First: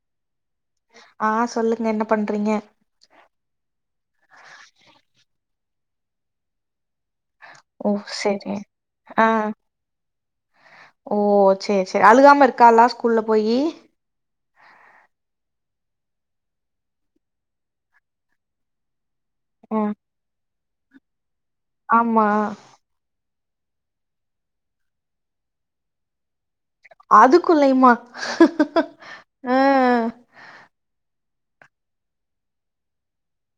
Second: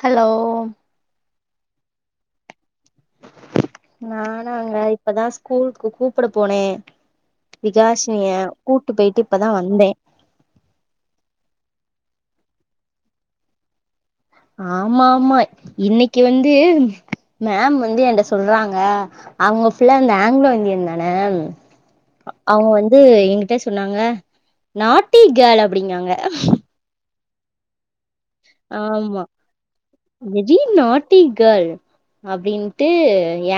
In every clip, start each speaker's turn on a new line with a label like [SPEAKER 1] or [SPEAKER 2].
[SPEAKER 1] Hello
[SPEAKER 2] ஆ சொல்லுங்க என்ன பண்ணுறீங்க
[SPEAKER 1] நானாங்க இப்பதா ஸ்கூலுக்கு கூப்புட போன
[SPEAKER 2] ஓ
[SPEAKER 1] விகாஷினிய
[SPEAKER 2] செரி
[SPEAKER 1] கூட்டு போயிட்டு
[SPEAKER 2] ஆ
[SPEAKER 1] இப்பதா வந்த
[SPEAKER 2] ஓ சரி சரி அழுகாம இருக்கலா ஸ்கூல்ல போயி
[SPEAKER 1] ஆமா ஆமா இன்னிக்கு வந்து மேம் வந்து என்ட சொல்றாங்க அவுங்க
[SPEAKER 2] ஆ
[SPEAKER 1] ஃபுல்ல அந்த ஆங்க்லோ இந்தியன் தான
[SPEAKER 2] ஆமா
[SPEAKER 1] அவுங்க வந்து சொன்னாங்க நாட்டி கேள் அப்டிங்காங்க
[SPEAKER 2] அதுக்குள்ளயுமா
[SPEAKER 1] ஆமா
[SPEAKER 2] ஆ
[SPEAKER 1] விஜி நாட்டி கேல் அப்டின்ட்டு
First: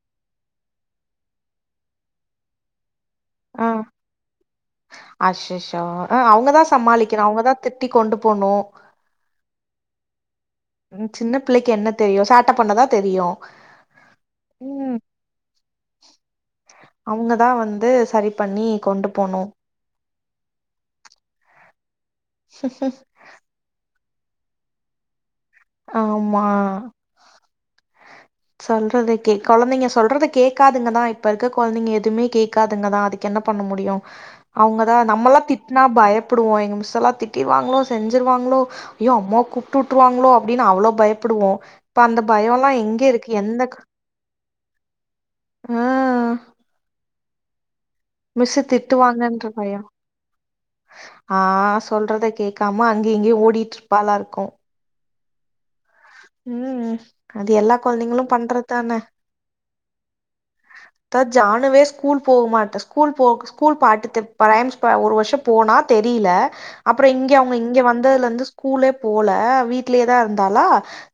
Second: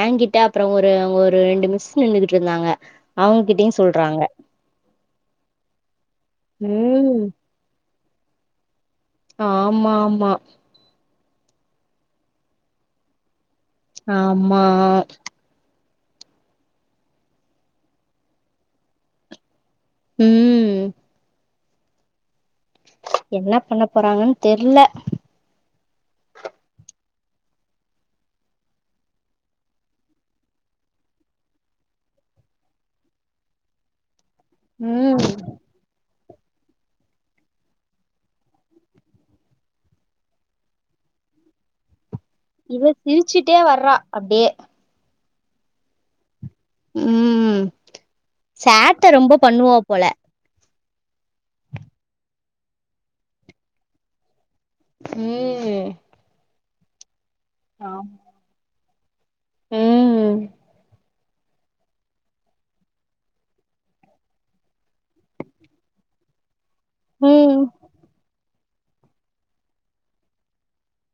[SPEAKER 1] ஏங்கிட்ட அப்ரோ ஒரு ஒரு ரெண்டு மிஸ் நின்னுட்டு இருந்தாங்க
[SPEAKER 2] ஆ
[SPEAKER 1] அவங்ககிட்டயு சொல்றாங்க
[SPEAKER 2] அஸ்ஸஸ்ஸோ அவ்ங்கதா
[SPEAKER 1] ம்
[SPEAKER 2] சமாளிக்கணு அவ்ங்கதா தட்டி கொண்டு போனு
[SPEAKER 1] ஆமா ஆமா
[SPEAKER 2] ம் சின்ன பிள்ளைக்கு என்ன தெரியு சேட்ட பண்ணதா தெரியு
[SPEAKER 1] ஆமா
[SPEAKER 2] ம் அவுங்க தா வந்து சரி பண்ணி கொண்டு போனு
[SPEAKER 1] ம்
[SPEAKER 2] [inaudible]
[SPEAKER 1] என்ன பண்ண போறாங்கன்னு தெர்ல
[SPEAKER 2] ஆமா சொல்றது கேக் கொழந்தைங்க சொல்றது கேக்காதுங்கதா இப்ப இருக்க கொழந்தைங்க எதுமே கேக்காதுங்கதா அது என்ன பண்ண முடியு அவுங்கதா
[SPEAKER 1] ம்
[SPEAKER 2] நம்மல்லா திட்னா பயப் ப்டுவோ எங்க மிஸ்சு எல்லா திட்டிடுவாங்களோ செஞ்ருவாங்களோ ஐயோ அம்மா கூப்ட்டுவுட்ருவாங்களோ அப்டின்னு அவ்ளோ பயப்புடுவோ இப்ப அந்த பயோல
[SPEAKER 1] இவ
[SPEAKER 2] எங்க இருக்கு
[SPEAKER 1] சிரிச்சுட்டே
[SPEAKER 2] எந்தக்
[SPEAKER 1] வர்றா அப்டியே
[SPEAKER 2] ஹ்
[SPEAKER 1] ம்
[SPEAKER 2] மிஸ்ஸு
[SPEAKER 1] சேட்ட ரொம்ப
[SPEAKER 2] திட்டுவாங்கன்ற
[SPEAKER 1] பண்ணுவா
[SPEAKER 2] பயோ
[SPEAKER 1] போல
[SPEAKER 2] ஆ சொல்றத கேக்காம அங்கயு இங்கேயு ஓடிட்டு இருப்பாலா இருக்கு
[SPEAKER 1] ம்
[SPEAKER 2] ம் அது எல்லா
[SPEAKER 1] ஆமா.
[SPEAKER 2] கொழந்தைங்களு பண்றதுதான
[SPEAKER 1] ம்
[SPEAKER 2] தா ஜானுவே ஸ்கூல் போகமாட்ட ஸ்கூல் போ ஸ்கூல் பாட்டு [unintelligible] ரைம்ஸ் ஒரு வருஷோ போனா தெரில அப்ரோ இங்க அவங்க
[SPEAKER 1] ம்
[SPEAKER 2] இங்க வந்ததுல இருந்து ஸ்கூலே போல வீட்லயேதா இருந்தாலா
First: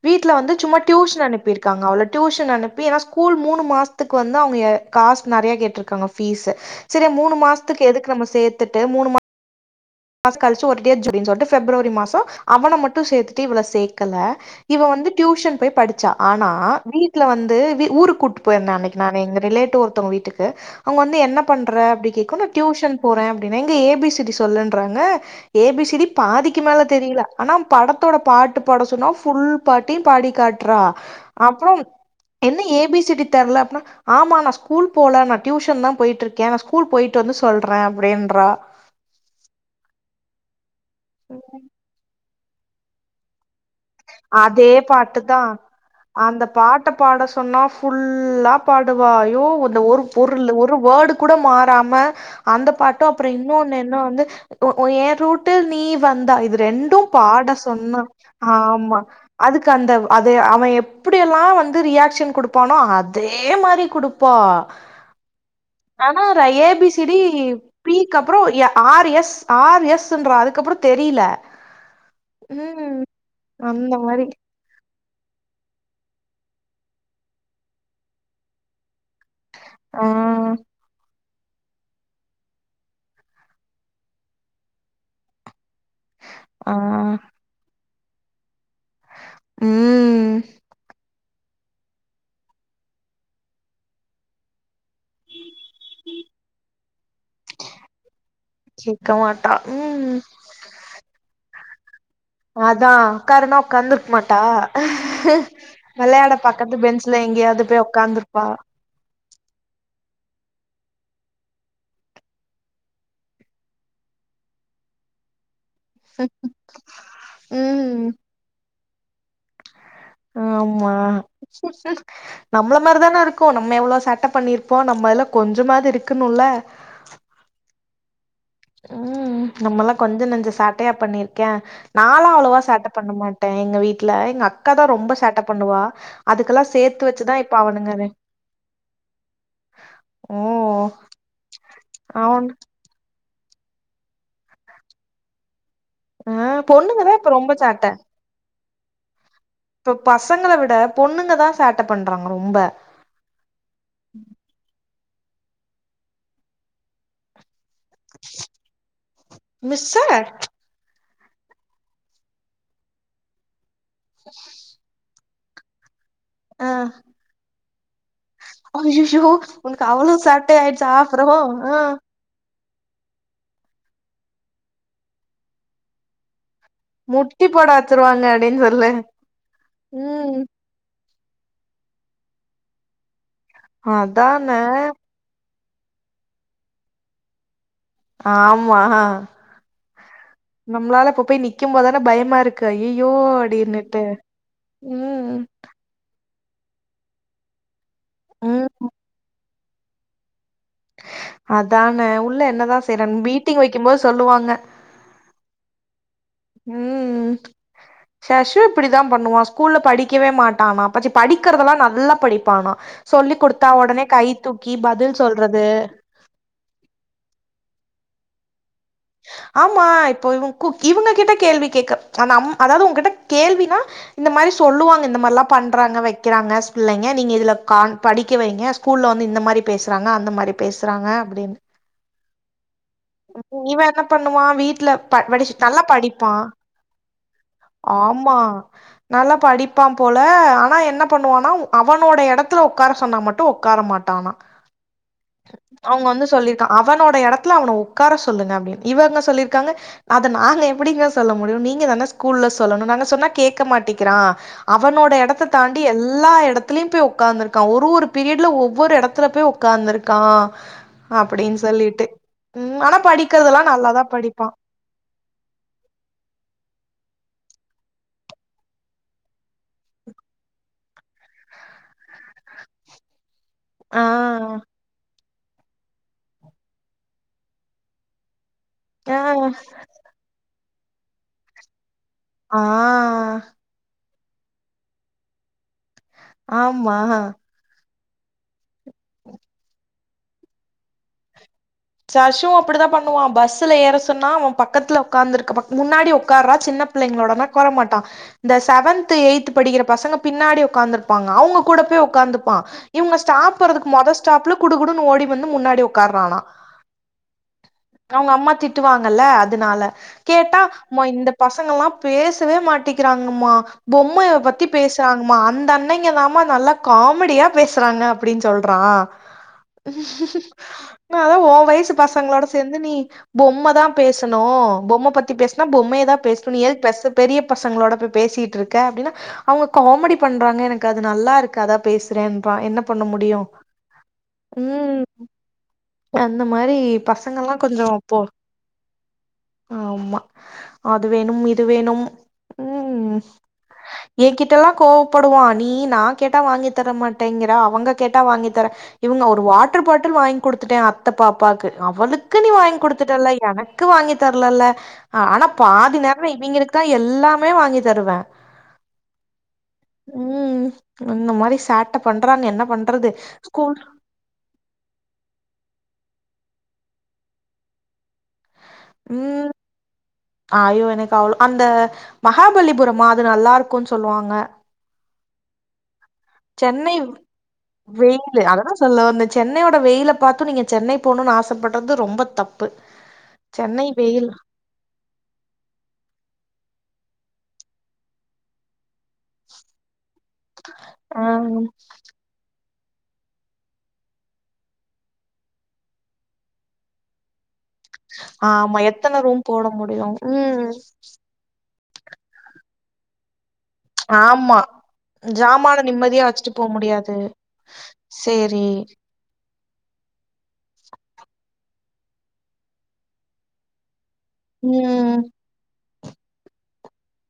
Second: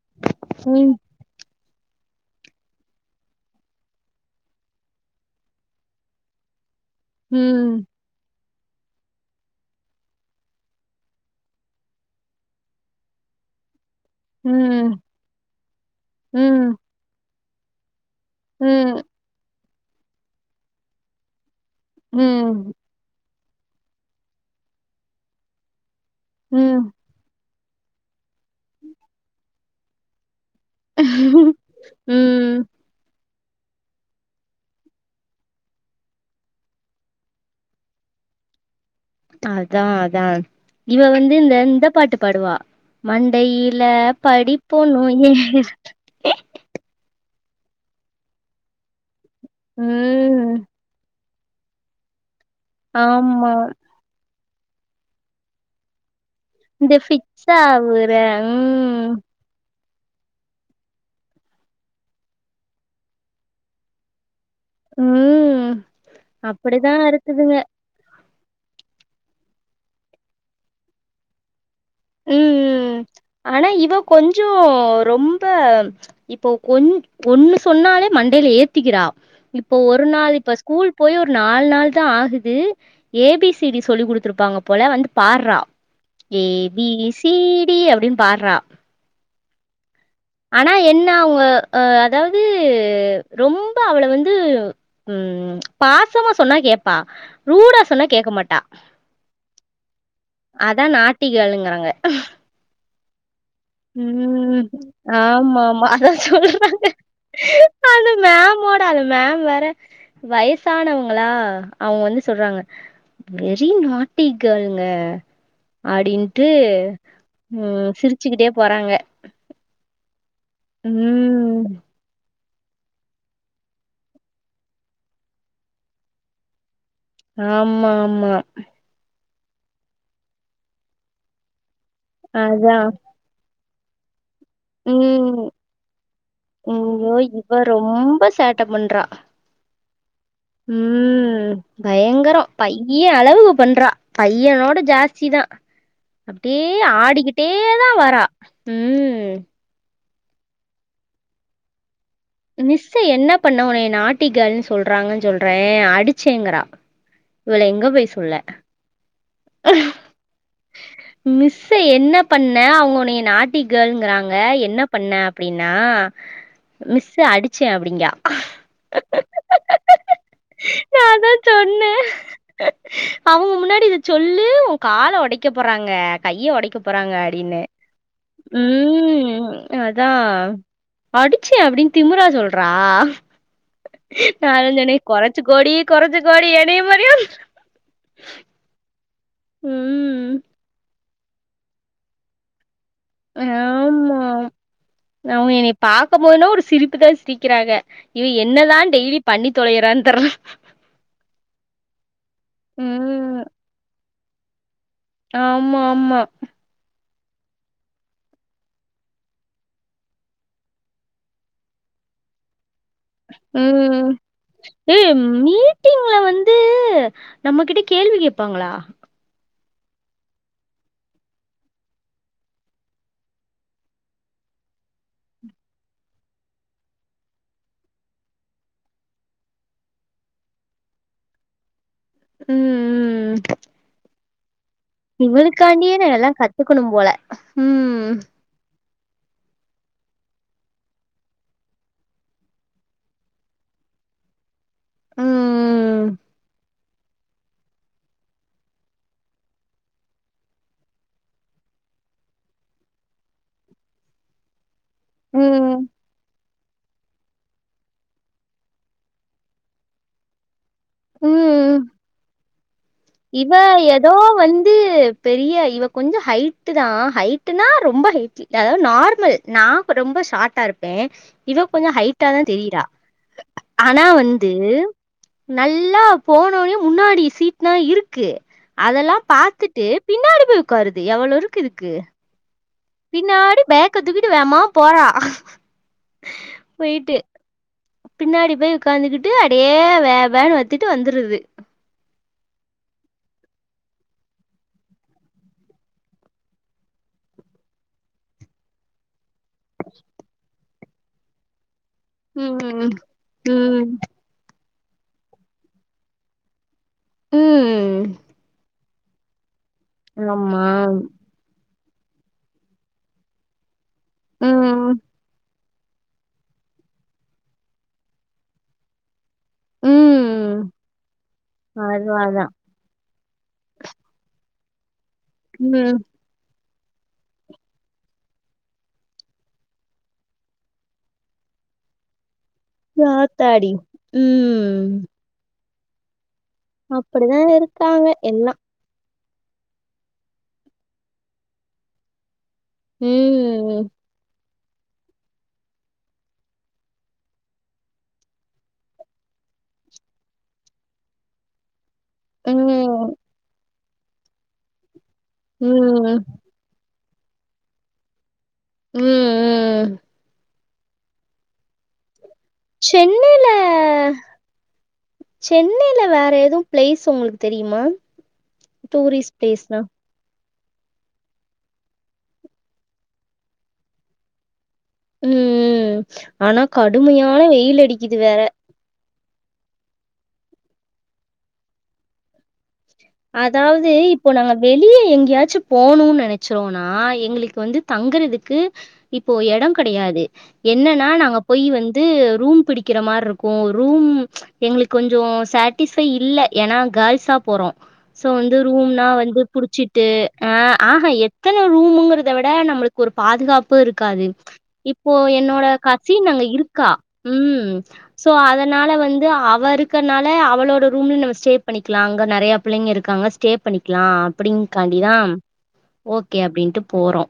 [SPEAKER 2] வீட்ல வந்து சும்மா
[SPEAKER 1] ம்
[SPEAKER 2] டியூஷன் அனுப்பிருக்காங்க அவள டியூஷன் அனுப்பி ஏன்னா ஸ்கூல் மூணு மாஷ் துக்கு வந்து அவங்க காஸ் நெறைய கேட்டிருக்காங்க பீஸ் சரி மூணு
[SPEAKER 1] ம்
[SPEAKER 2] மாசத்துக்கு எதுக்கு நம்ம சேத்து ட்டு மூணு [unintelligible] மாஷ் கழிச்சு ஒரு [unintelligible] சொல்லிட்டு ஃபிப்ரவரி மா சோ அவன மட்டு சேத்துட்டு இவள சே கல இவ
[SPEAKER 1] ம்
[SPEAKER 2] வந்து டியூஷன் போய் படிச்சா ஆனா
[SPEAKER 1] ம்
[SPEAKER 2] வீட்ல வந்து வீ ஊருக்கு கூட்டு போயிருந்த
[SPEAKER 1] ம்
[SPEAKER 2] அன்னைக்கு நாங்க எங்க ரிலேடிவ் ஒருத்தவுங்க வீட்டுக்கு அவங்க வந்து என்ன பண்ற அப்டி கேக்கு நா
[SPEAKER 1] ம்
[SPEAKER 2] டியூஷன் போறே அப்டின்னா இங்க ஏ பி சி டி சொல்லுன்றாங்க ஏ பி சி டி பாதிக்கு மேல
[SPEAKER 1] ம்
[SPEAKER 2] தெரில ஆனா படத்தோட பாட்டு பாட சொன்னா ஃபுல் பாட்டையு பாடி காட் ட்ரா அப்புறம்
[SPEAKER 1] ம்
[SPEAKER 2] என்ன ஏ பி சி டி தெர்ல அப்ன்னா ஆமா நான் ஸ்கூல் போல நா டியூஷன் தா போயிட்டு இருக்கே நா ஸ்கூல் போயிட்டு வந்து சொல்றே அப்டியின்றா
[SPEAKER 1] அதா அதா இவ வந்து இந்த இந்த பாட்டு பாடுவா மண்டையில
[SPEAKER 2] அதே
[SPEAKER 1] படிப்பொன்ணு
[SPEAKER 2] பாட்டு தா
[SPEAKER 1] ஏறல
[SPEAKER 2] அந்த பாட்ட பாட சொன்னா ஃபுல்லா பாடுவா ஐயோ இந்த ஒரு பொருள்
[SPEAKER 1] ம்
[SPEAKER 2] ஒரு வேர்டு கூட மாறாம அந்த பாட்டு அப்றோ
[SPEAKER 1] ஆமா
[SPEAKER 2] இன்னொன்னு என்ன வந்து எ ரூட்டில் நீ வந்தா இது
[SPEAKER 1] இந்த
[SPEAKER 2] ரெண்டு பாட
[SPEAKER 1] ஃபிக்ஸ்
[SPEAKER 2] சொன்ன
[SPEAKER 1] ஆவுற
[SPEAKER 2] ஆமா
[SPEAKER 1] ம்
[SPEAKER 2] அதுக்கு அந்த அது அவன் எப்டிய எல்லா வந்து ரியாகஷன் கொடுப்பானோ அதே மாரி குடுப்பா
[SPEAKER 1] ம்.
[SPEAKER 2] ஆனா ரா ஏ பி
[SPEAKER 1] அப்படிதான்
[SPEAKER 2] சி டி
[SPEAKER 1] இருக்குதுங்க.
[SPEAKER 2] பி க்குப்புறோ ஆர் எஸ் ஆர் எஸ் ன்றா அதுக்கப்புறோ தெரில ம்
[SPEAKER 1] ஆனா இவ
[SPEAKER 2] அந்த மாரி
[SPEAKER 1] கொஞ்சோ ரொம்பா இப்ப கொஞ் ஒண்ணு சொன்னாலே மண்டைல ஏத்திக்கிறா இப்போ
[SPEAKER 2] ஆ
[SPEAKER 1] ஒரு நாள் இப்ப ஸ்கூல் போய் ஒரு நாலு நாள் தா ஆகுது ஏ பி சி டி சொல்லி குடுத்துருப்பாங்க போல வந்து பாட்றா A
[SPEAKER 2] ah
[SPEAKER 1] B C D அப்டின்னு பாட்றா
[SPEAKER 2] ம்
[SPEAKER 1] ஆனா என்ன அவுங்க அ அதாவது ரொம்ப அவள வந்து ம் பாசமா சொன்னா கேப்பா ரூடா சொன்னா கேட்க மாட்டா
[SPEAKER 2] ட்டா ம்
[SPEAKER 1] அதா நாட்டி கேளுங்கறாங்க
[SPEAKER 2] அதா உக்காரனா உகாந்துருக்கமாட்டா
[SPEAKER 1] ஆமா ஆமா அதா
[SPEAKER 2] விளையாட பக்கத்து
[SPEAKER 1] சொல்றாங்க
[SPEAKER 2] பெஞ்சுல எங்கயாது போய் உட்க்காந்துருப்பா
[SPEAKER 1] அந்த மேம் வேற வயசானவங்களா அவுங்க வந்து சொல்றாங்க வெறி நாட்டி கேள்ளுங்க அப்டின்ட்டு ம் சிரிச்சுக்கிட்டே போறாங்க
[SPEAKER 2] ஆமா
[SPEAKER 1] ம்
[SPEAKER 2] நம்மள மாரிதானே இருக்கு நம்ம எவ்ளோ சேட்ட பண்ணிருப்போ நம்ம இதுல கொஞ்ச மாது இருக்குன்னு இல்ல
[SPEAKER 1] ஆமா ஆமா
[SPEAKER 2] ம் நம்மல்லா கொஞ்ச நஞ்ச சாட்டையா பண்ணிருக்கே நாளா அவ்ளவா
[SPEAKER 1] அதா
[SPEAKER 2] சேட்ட பண்ணமாட் ட எங்க வீட்ல எங் அக் அக்காதா ரொம்ப
[SPEAKER 1] ம்
[SPEAKER 2] சேட்ட பண்ணுவா அதுக்கெல்லா சேத்து
[SPEAKER 1] ஐயோ
[SPEAKER 2] வச்சுதா இப்ப
[SPEAKER 1] இவ
[SPEAKER 2] அவனுங்க ரெ
[SPEAKER 1] ரொம்ப சேட்ட பண்றா ம் பயங்கரோ
[SPEAKER 2] அவன்
[SPEAKER 1] பயி பைய அளவுக்கு பண்றா பையனோட ஜாஸ்தி தா
[SPEAKER 2] ஆ
[SPEAKER 1] அப்டியே
[SPEAKER 2] பொண்ணுங்கதா இப்ப
[SPEAKER 1] ஆடிக்கிட்டே
[SPEAKER 2] ரொம்ப சேட்ட
[SPEAKER 1] தா வரா ம்
[SPEAKER 2] இப்ப பசங்கள விட பொண்ணுங்க தா சேட்ட பண்றாங்க ரொம்ப
[SPEAKER 1] மிஸ்ஸ என்ன பண்ண உன்னைய நாட்டிகேள்னு சொல்றாங்கன்னு சொல்றே அடிச்சேங்கிறா இவள எங்க போய் சொல்ல
[SPEAKER 2] மிஸ்ஸா
[SPEAKER 1] மிஸ்ஸ என்ன பண்ண அவுங்க உன்னைய நாட்டி கேள்ன்றாங்க என்ன பண்ண அப்டின்னா மிஸ்ஸ அடிச்சே அப்டிங்கா
[SPEAKER 2] அய்யய்யோ உனக்கு அவ்ளோ சேட்ட ஆயிடுச்சா அப்றோ ஆ
[SPEAKER 1] அவுங்க முன்னாடி இத சொல்லி உன் கால ஒடைக்க போறாங்க கையை ஒடைக்க போறாங்க
[SPEAKER 2] முட்டி
[SPEAKER 1] அப்டின்னே
[SPEAKER 2] போட வச்சிருவாங்க அப்டின்னு சொல்லு
[SPEAKER 1] ம் அதா
[SPEAKER 2] ம்
[SPEAKER 1] அடிச்சே அப்டின்னு திமுரா சொல்றா நா
[SPEAKER 2] அதானே
[SPEAKER 1] அதா சொன்னே கொரச்சு கோடி கொரச்சு கோடி எனய மாரியே
[SPEAKER 2] ஆமா
[SPEAKER 1] ம்
[SPEAKER 2] நம்ளால அப்ப போய் நிக்க போதானே பயமா இருக் கு ஐயய்யோ அடின்னுட்டு ம்
[SPEAKER 1] பாக்க மோதுன்னா ஒரு சிரிப்புதா சிரிக்கிறாக இவ
[SPEAKER 2] ம்
[SPEAKER 1] என்னதான் டெய்லிப் பண்ணித் தொலையறான் தெர்ல
[SPEAKER 2] அதானே உள்ள என்னதா செய்றான்
[SPEAKER 1] ம்
[SPEAKER 2] பீட்டிங் வெக்கம்போது சொல்லுவாங்க
[SPEAKER 1] ஆமா மா
[SPEAKER 2] ம் ஷஷூ இப்டிதாம் பண்ணுவா ஸ்கூல்ல படிக்கவே மாட்டானா பச்சிப் படிக்றதெல்லா நல்லாப் படிப்பானா சொல்லி்க் குடுத்தா ஒடனே
[SPEAKER 1] ம்
[SPEAKER 2] கை தூக்கி பதில் சொல்றது
[SPEAKER 1] வுள வந்து நம்மகிட்ட கேள்வி கேப்பாங்ளா
[SPEAKER 2] ஆமா இப்போ இவுங் கூக் இவுங்க கிட்ட கேள்வி கேக்க அ நம் அதாவ்து ஒங்கிட்டக் கேள்வினா இந்த மாதிரி சொல்லுவாங்க இந்த மார்லாப் பன்றாங்க வெக்கிறாங்கச் பிள்ளைங்க நீங்க இதுலக் கான் படிக்க வைங்கச் ஃபூல்ல வந்து இந்த மாரிப் பேச்சறாங்க அந்த மாரிப் பேச்சறாங்க அப்டினு
[SPEAKER 1] ம் ம் ம்
[SPEAKER 2] இவெ என்னப் பண்ணுவா வீட்லப் பா படிசுட் நல்லாப்
[SPEAKER 1] இவளுக்காண்டியே நா எல்லா
[SPEAKER 2] படிப்பா
[SPEAKER 1] கத்துக்கணும் போல ம்
[SPEAKER 2] ஆம்மா நல்லாப் படிப்பாம் போல ஆனா என்னப் பண்ணுவானா அவனோட எடத்துல ஒக்கார சொன்னா மட்டு ஒக்கார மாட்டானா அவுங்க
[SPEAKER 1] ம்
[SPEAKER 2] வந்து சொல்லிருக்கா அவனோட எடத்ல அவன உக்கார சொல்லுங்க அப்டின் இவங்க சொல்லிர்க்காங்க அத நாங்க எப்டிங்க சொல்ல முடியு நீங்க தானே ஸ்கூல்ல சொல்லனு நாங்க சொன்னாக் கேக்க மாட்டிக்கிறா அவனோட எடத்த
[SPEAKER 1] ம்
[SPEAKER 2] தாண்டி எல்லா எடத் துலியும் போய் உக்காந்துருக்கா ஒரு ஒருப் பீரியட்ல ஒவ்வொரு எடத்துலப் போய் ஒக்காந்துருக்கா அப்பிடின்
[SPEAKER 1] ம்
[SPEAKER 2] சொல்லிட்டு ம் ஆனாப் படிக்கிறதெல்லா நல்லாதாப் படிப்பா
[SPEAKER 1] து பெரிய இவக் கொஞ்சோ ஹைட்டுதா ஹைட்டுனா ரொம்ப ஹைட் இ அதாவ்து நார்மல் நா கொ ரொம்ப ஷார்ட்டாருப்பே இவக் கொஞ்சொ ஹைட்டாதா தெரிறா
[SPEAKER 2] ஆ
[SPEAKER 1] ஆனா வந்து நல்லா போனோனே முன்னாடி சீட் னா இருக்கு
[SPEAKER 2] ஆ
[SPEAKER 1] அதெல்லாப் பாத்துட்டு பின்னாடி போய் உக்காருது எவ்ளோ இருக்கு இதுக்கு
[SPEAKER 2] ஆ
[SPEAKER 1] பின்னாடி பேக்கத்தூக்கிட்டு வேமா போறா போயிட்டு
[SPEAKER 2] ஆமா
[SPEAKER 1] பின்னாடி போய் உக்காந்துகிட்டு அடியே வே வேனு வத்துட்டு வந்துருது
[SPEAKER 2] சர்ஷு அப்புடிதாப் பண்ணுவா பஸ்ஸுல ஏற சொன்னா அவம் பக்கத்துல ஒக்காந்துருக்க பக் முன்னாடி ஒக்கார்றா சின்னப் பிள்ளைங்ளோடனா உக்கார மாட்டா இந்த செவன்த்து எய்த்து படிகிற பசங்க பின்னாடி உக்காந்துருப்பாங்க அவுங்க கூட போய் உக் காந்துப்பா
[SPEAKER 1] ம்
[SPEAKER 2] இவுங்க ஸ்டாப்பறதுக்கு
[SPEAKER 1] ம்
[SPEAKER 2] மொதச் ஸ்டாப்ல குடு குடுனு ஓடி வந்து முன்னாடி உக்கார்றானா
[SPEAKER 1] ம் ம்
[SPEAKER 2] அவுங்க அம்மா திட் ட்டுவாங்கல்ல அதனால கேட்டா
[SPEAKER 1] ஆமா
[SPEAKER 2] அம்மா இந்தப் பசங்களாப் பேசவே மாட்டிகிறாங்கமா பொம்மைய பத்தி
[SPEAKER 1] ம்
[SPEAKER 2] பேசறாங்மா அந்தண் ணைங்க தாமா நல்லாகே காமெடியாப் பேசறாங்க அப்டின் சொல்றா
[SPEAKER 1] ம்
[SPEAKER 2] நா அதா ஓ வயிசுப் பசங்ளோட
[SPEAKER 1] அதுவாதான்
[SPEAKER 2] சே செந்து நீ பொம்மதாம் பேசனு பொம்ம பத்தி பேச்னா
[SPEAKER 1] ம்
[SPEAKER 2] பொம்மைையதா பேச் இப்ப நீ எதுக் ஃபஸ்ட்டு பெரியப் பசங்ளோட போய் பேசிட்ருக்க அப்டினா அவுங்க காமெடி பண்றாங்க எனக்கு அது நல்லாருக்கு அதாப் பேசுறேன்றா என்னப் பண்ண முடியு
[SPEAKER 1] ஆத்தாடி
[SPEAKER 2] ம் இந்த மாரி
[SPEAKER 1] அப்படிதான்
[SPEAKER 2] பசங்களா கொஞ்சோ
[SPEAKER 1] இருக்காங்க
[SPEAKER 2] இப்போ
[SPEAKER 1] எல்லாம்
[SPEAKER 2] ஆமா அது வேணும் இது வேணும் ம்
[SPEAKER 1] ம்
[SPEAKER 2] ஏங்கிட் ட்டலாக் கோவப்படுவா நீ நா கேட்டா வாங்கித்தர மாட்டேங்கிற அவங்க கேட்டா வாங்கித்தரே இவுங்க ஒரு வாட்டர் பாட்டில் வாங்கி குடுத்துட்டே அ பாப்பாக்கு அவளுக்கு நீ வாங்
[SPEAKER 1] ம்
[SPEAKER 2] குடுத்துட்டல்ல எனக்கு வாங்கி தரலல்ல அ ஆனா பாதி
[SPEAKER 1] ம்
[SPEAKER 2] நேரோ இவிங்களுக்குதா எல்லாமே வாங்கி தருவ
[SPEAKER 1] ம்
[SPEAKER 2] ம் இந்த மாரி சேட்ட பண்றான்க என்ன ப
[SPEAKER 1] சென்னைல சென் வேற எதும் பிளேஸ் உங்களுக்கு தெரியுமா டூரிஸ் பிளேஸ்னா
[SPEAKER 2] அயோ எனக்கு அவ்ளோ அந்த மகாபலிபுரமா அது நல்லாருக்கும்ன் சொல்வாங்க
[SPEAKER 1] ம் ஆனா
[SPEAKER 2] சென்னை
[SPEAKER 1] கடுமையான வெயில் அடிக்கிது வேற
[SPEAKER 2] வெயிலு அததான் சொல்ல வந்த சென்னையோட வெயில பாத்து நீங்க சென்னை போணும் ஆசைப்பட்றது ரொம்ப தப்பு சென்னை
[SPEAKER 1] அதாவ்து
[SPEAKER 2] வெயில்
[SPEAKER 1] இப்போ நாங்க வெளியே எங்கேயாச்சு போணும் நனச்சோனா எங்களுக்கு வந்து தங்குறதுக்கு இப்போ எடோம் கடையாது என்னன்னா
[SPEAKER 2] ஆ
[SPEAKER 1] நாங்க போய் வந்து ரூம் பிடி கிற மார்ருக்கும் ரூம் எங்களுக்கு கொஞ்சோ சட்டிஸ்பை இல்ல ஏன்னா கேள்ஸா போறோம் சோ வந்து
[SPEAKER 2] ஆமா
[SPEAKER 1] ரூம்னா
[SPEAKER 2] எத்தன
[SPEAKER 1] வந்து
[SPEAKER 2] ரூம் போட முடியு
[SPEAKER 1] புடிச்சிட்டு அ
[SPEAKER 2] ம்
[SPEAKER 1] அஹ த்ன ரூமுங்கறத விட நம்மளுக்கு ஒரு பாதுகாப் பு இருக்காது
[SPEAKER 2] ஆமா
[SPEAKER 1] இப்போ என்னோட
[SPEAKER 2] ஜாமான நிம்மதியா
[SPEAKER 1] கசின் அங்க
[SPEAKER 2] வச்சுட்டு போ
[SPEAKER 1] இருக்கா
[SPEAKER 2] முடியாது
[SPEAKER 1] ம் சோ
[SPEAKER 2] சேரி
[SPEAKER 1] அதனால வந்து அவருக் கனால அவளோட ரூமுன் நம்ம ஸ்டே பண்ணிக்கலா அங்க நறைய பிள்ளைங்க இருக்காங்க ஸ்டே பண்ணிக் க்கலா அப்டின் காாண்டிதா
[SPEAKER 2] ம்
[SPEAKER 1] ஓகே அப்டின்ட்டு போறோ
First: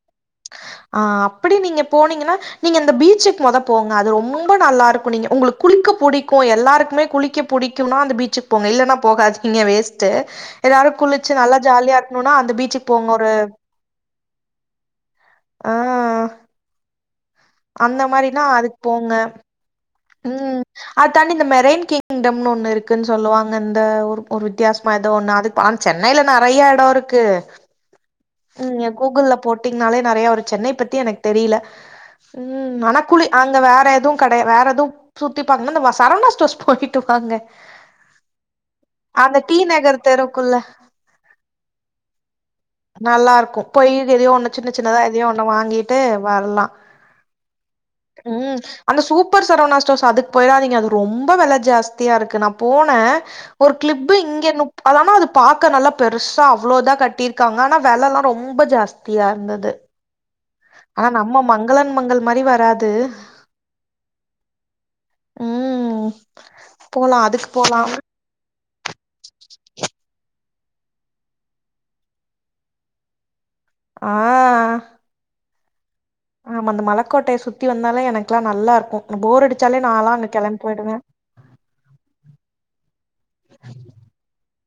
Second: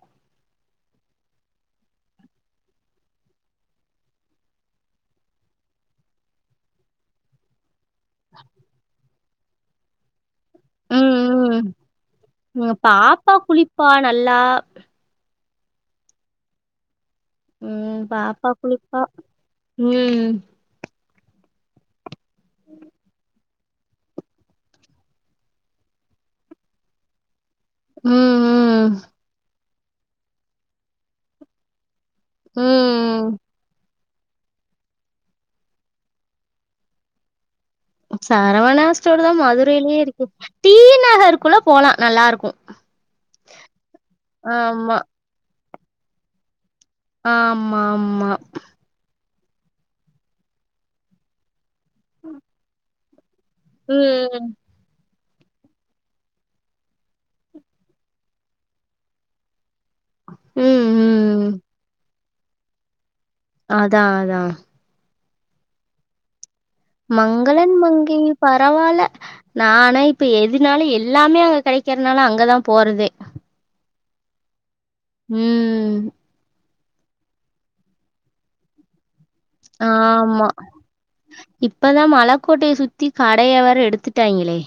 [SPEAKER 2] ஆ அப்படி நீங்க போனீங்கன்னா நீங்க இந்த பீச்சுக்கு மொத போங்க அது ரொம்ப நல்லா இருக்கோ நீங்க உங்களுக்கு குளிக்க பிடிக்கோம் எல்லாருக்குமே குளிக்க புடிக்கும்னா அந்த பீச்சுக் போங்க இல்லன்னா போகாதிங்க வேஸ்ட்டு எதாரு
[SPEAKER 1] ம்
[SPEAKER 2] குளிச்சு நல்லா
[SPEAKER 1] ம்
[SPEAKER 2] ஜாலியா இருக்கணும்னா அந்த பீச்சுக் போங்க ஒரு
[SPEAKER 1] ப்பா நல்லா
[SPEAKER 2] உம்
[SPEAKER 1] ம் பாப்பா குளிப்பா ம்
[SPEAKER 2] அ தாண்டி இந்த மெரேன் கிங்டம்னு ஒண்ணு இருக்குன் சொல்லுவாங இந்த ஒரு ஒரு வித்தியாஸ்மா எதோ ஒண்ணு அதுக்காம்ச்ச னையல நறைய எடோ இருக்கு ம் ய கூகுள்ள போட்டீங்னாலே நறைய ஒரு சென்னை பத்தி எனக்கு தெரியில ம் ஆனா குலி அங்க வேற எதுவு கட வேற எதுவு சுத்திப்பாக்கன்னா வ சரவணா ஸ்டோர்ஸ் போயிட்டு வாாங்க
[SPEAKER 1] சரவணா ஸ்டோர் தா மதுரைலயே
[SPEAKER 2] நகர்
[SPEAKER 1] இருக்கு
[SPEAKER 2] தெருக்குள்ள
[SPEAKER 1] டி நகருக்குள்ள போலா நல்லா இருக்கும்
[SPEAKER 2] நல்லாருக்கு பொய் எதோ ஒண்ணு ஜின்ன ஜின்னதா எதயோ ஒண்ணு வாங்கிட்டு வரலா
[SPEAKER 1] ஆமா ஆமா
[SPEAKER 2] ம் அந்த சூப்பர் சரவணா ஸ்டோஸ் அதுக்கு போயிடாதீங்க அது ரொம்ப வெல ஜாஸ்தியா இருக்கு நா போன ஒரு கிளிப்பு
[SPEAKER 1] ம்
[SPEAKER 2] இங்க முப் அது ஆனா அது பாக்க நல்லா பெருசா அவ்ளோ தா கட்டியிருக்காங்க ஆனா வெலல்லா ரொம்ப ஜாஸ்தியா இருந்தது
[SPEAKER 1] ம்
[SPEAKER 2] ஆனா நம்ம
[SPEAKER 1] ம்
[SPEAKER 2] மங்களன் மங்கள் மாரி வராது
[SPEAKER 1] அதா அதா
[SPEAKER 2] ம் போலா அதுக்கு
[SPEAKER 1] மங்களன்
[SPEAKER 2] போலா
[SPEAKER 1] மங்கை பரவால்ல நானா இப்ப எதுனாலு எல்லாமே அங்க கடைக்கறனால அங்கதா போறதே
[SPEAKER 2] ஆ
[SPEAKER 1] ம் ம்
[SPEAKER 2] ஆமா அந்த மலக்கோட்டைய சுத்தி வந்தாலே எனக்குல்லா நல்லா இருக்கு போர் அடி
[SPEAKER 1] ஆமா இப்பதா மலக்கோட்டைய சுத்தி கடைய வேற எடுத்துட்டாங்களே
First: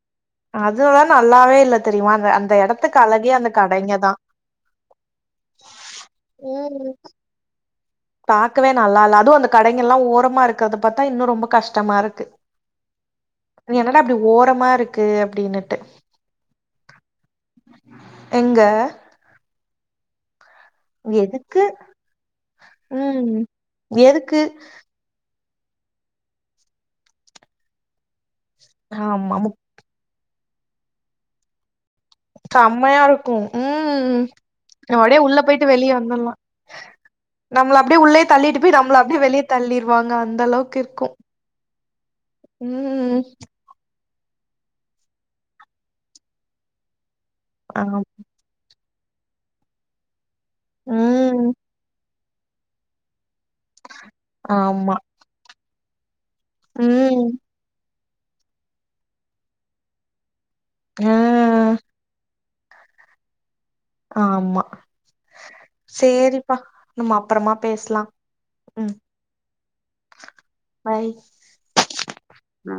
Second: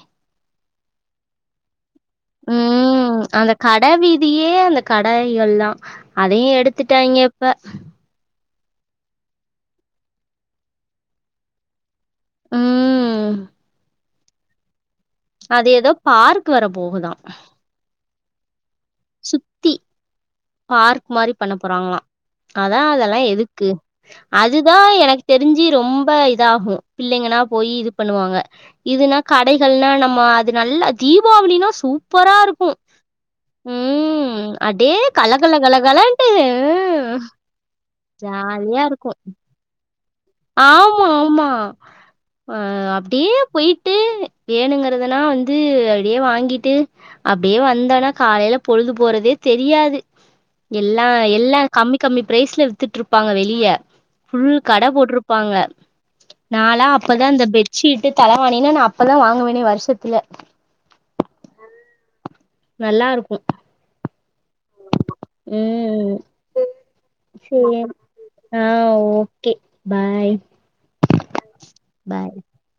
[SPEAKER 2] அதுலா நல்லாவே இல்ல தெரியுமா அந்த அந்த எடத்துக்கு
[SPEAKER 1] உம்
[SPEAKER 2] அழகே
[SPEAKER 1] அந்த கட
[SPEAKER 2] கடைங்க தா
[SPEAKER 1] வீதியே அந்த கடைகள்தா அதையு
[SPEAKER 2] ம்
[SPEAKER 1] எடுத்துட்டாங்கிய இப்ப
[SPEAKER 2] பாக்கவே நல்லா இல்ல அதுவும் அந்த கடைகள்ல்லா ஓரமா இருக்குறத பாத்தா இன்னு ரொம்ப கஷ்டமா இருக் கு
[SPEAKER 1] ம்
[SPEAKER 2] என்னடா இப்டி ஓரமா இருக்
[SPEAKER 1] அது ஏதோ பார்க்கு வர போகுதா
[SPEAKER 2] எங்க
[SPEAKER 1] சுத்தி பார்க் மாரி பண்ண
[SPEAKER 2] எதுக்கு
[SPEAKER 1] போறாங்களா அதான் அதெல்லா
[SPEAKER 2] ம்
[SPEAKER 1] எதுக்கு
[SPEAKER 2] எதுக்கு
[SPEAKER 1] அதுதான் எனக்கு தெரிஞ்சு ரொம்ப இதாகு பிள்ளைங்னா போய் இது பண்ணுவாங்க இதுன்னா
[SPEAKER 2] ஆமா மு
[SPEAKER 1] கடைகள்னா நம்ம அது நல்லா தீபாவளினா சூப் பரா இருக்கும்
[SPEAKER 2] செம்மையா இருக்கு ம்
[SPEAKER 1] உம் அடே
[SPEAKER 2] நம்ம அப்டியே உள்ள
[SPEAKER 1] கலக்கல
[SPEAKER 2] போயிட்டு
[SPEAKER 1] கல
[SPEAKER 2] வெளிய
[SPEAKER 1] கலன்ட்டு
[SPEAKER 2] வந்துர்லா
[SPEAKER 1] உம்
[SPEAKER 2] நம்மள அப்டியே உள்ளயே தள்ளிட்டு போய்
[SPEAKER 1] ஜாலியா
[SPEAKER 2] நம்மள
[SPEAKER 1] இருக்கு
[SPEAKER 2] அப்டியே வெளிய தள்ளிருவாங்க அந்தள
[SPEAKER 1] ஆமா ஆமா அ
[SPEAKER 2] ம்
[SPEAKER 1] அப்டியே போயிட்டு வேணுங்கிறதுனா வந்து அப்டியே வாங்கிட்டு அப்படியே
[SPEAKER 2] ஆம்
[SPEAKER 1] வந்தனா காலையில பொழுது போறதே தெரியாது எல்லா
[SPEAKER 2] ம்
[SPEAKER 1] எல்லாம் கம்மி கம்மி பிரைஸ்ல வித்துட்டுருப்பாங்க வெளிய ஃபுல் கட
[SPEAKER 2] ஆமா
[SPEAKER 1] போட்ருப்பாங்க நாளா அப்பதா
[SPEAKER 2] ம்
[SPEAKER 1] அந்த பெட்ஷீட்டு தலவாணின்னு நா அப்பதா வாங்குவனே வருஷத்துல
[SPEAKER 2] ஆ
[SPEAKER 1] நல்லா இருக்கும்
[SPEAKER 2] ஆமா
[SPEAKER 1] ம்
[SPEAKER 2] சேரிப்பா நம்ம அப்பறமா
[SPEAKER 1] சேரி
[SPEAKER 2] பேசலா
[SPEAKER 1] ஆ
[SPEAKER 2] ம்
[SPEAKER 1] ஓகே பாய்
[SPEAKER 2] பாய்
[SPEAKER 1] பாய்
[SPEAKER 2] ஆ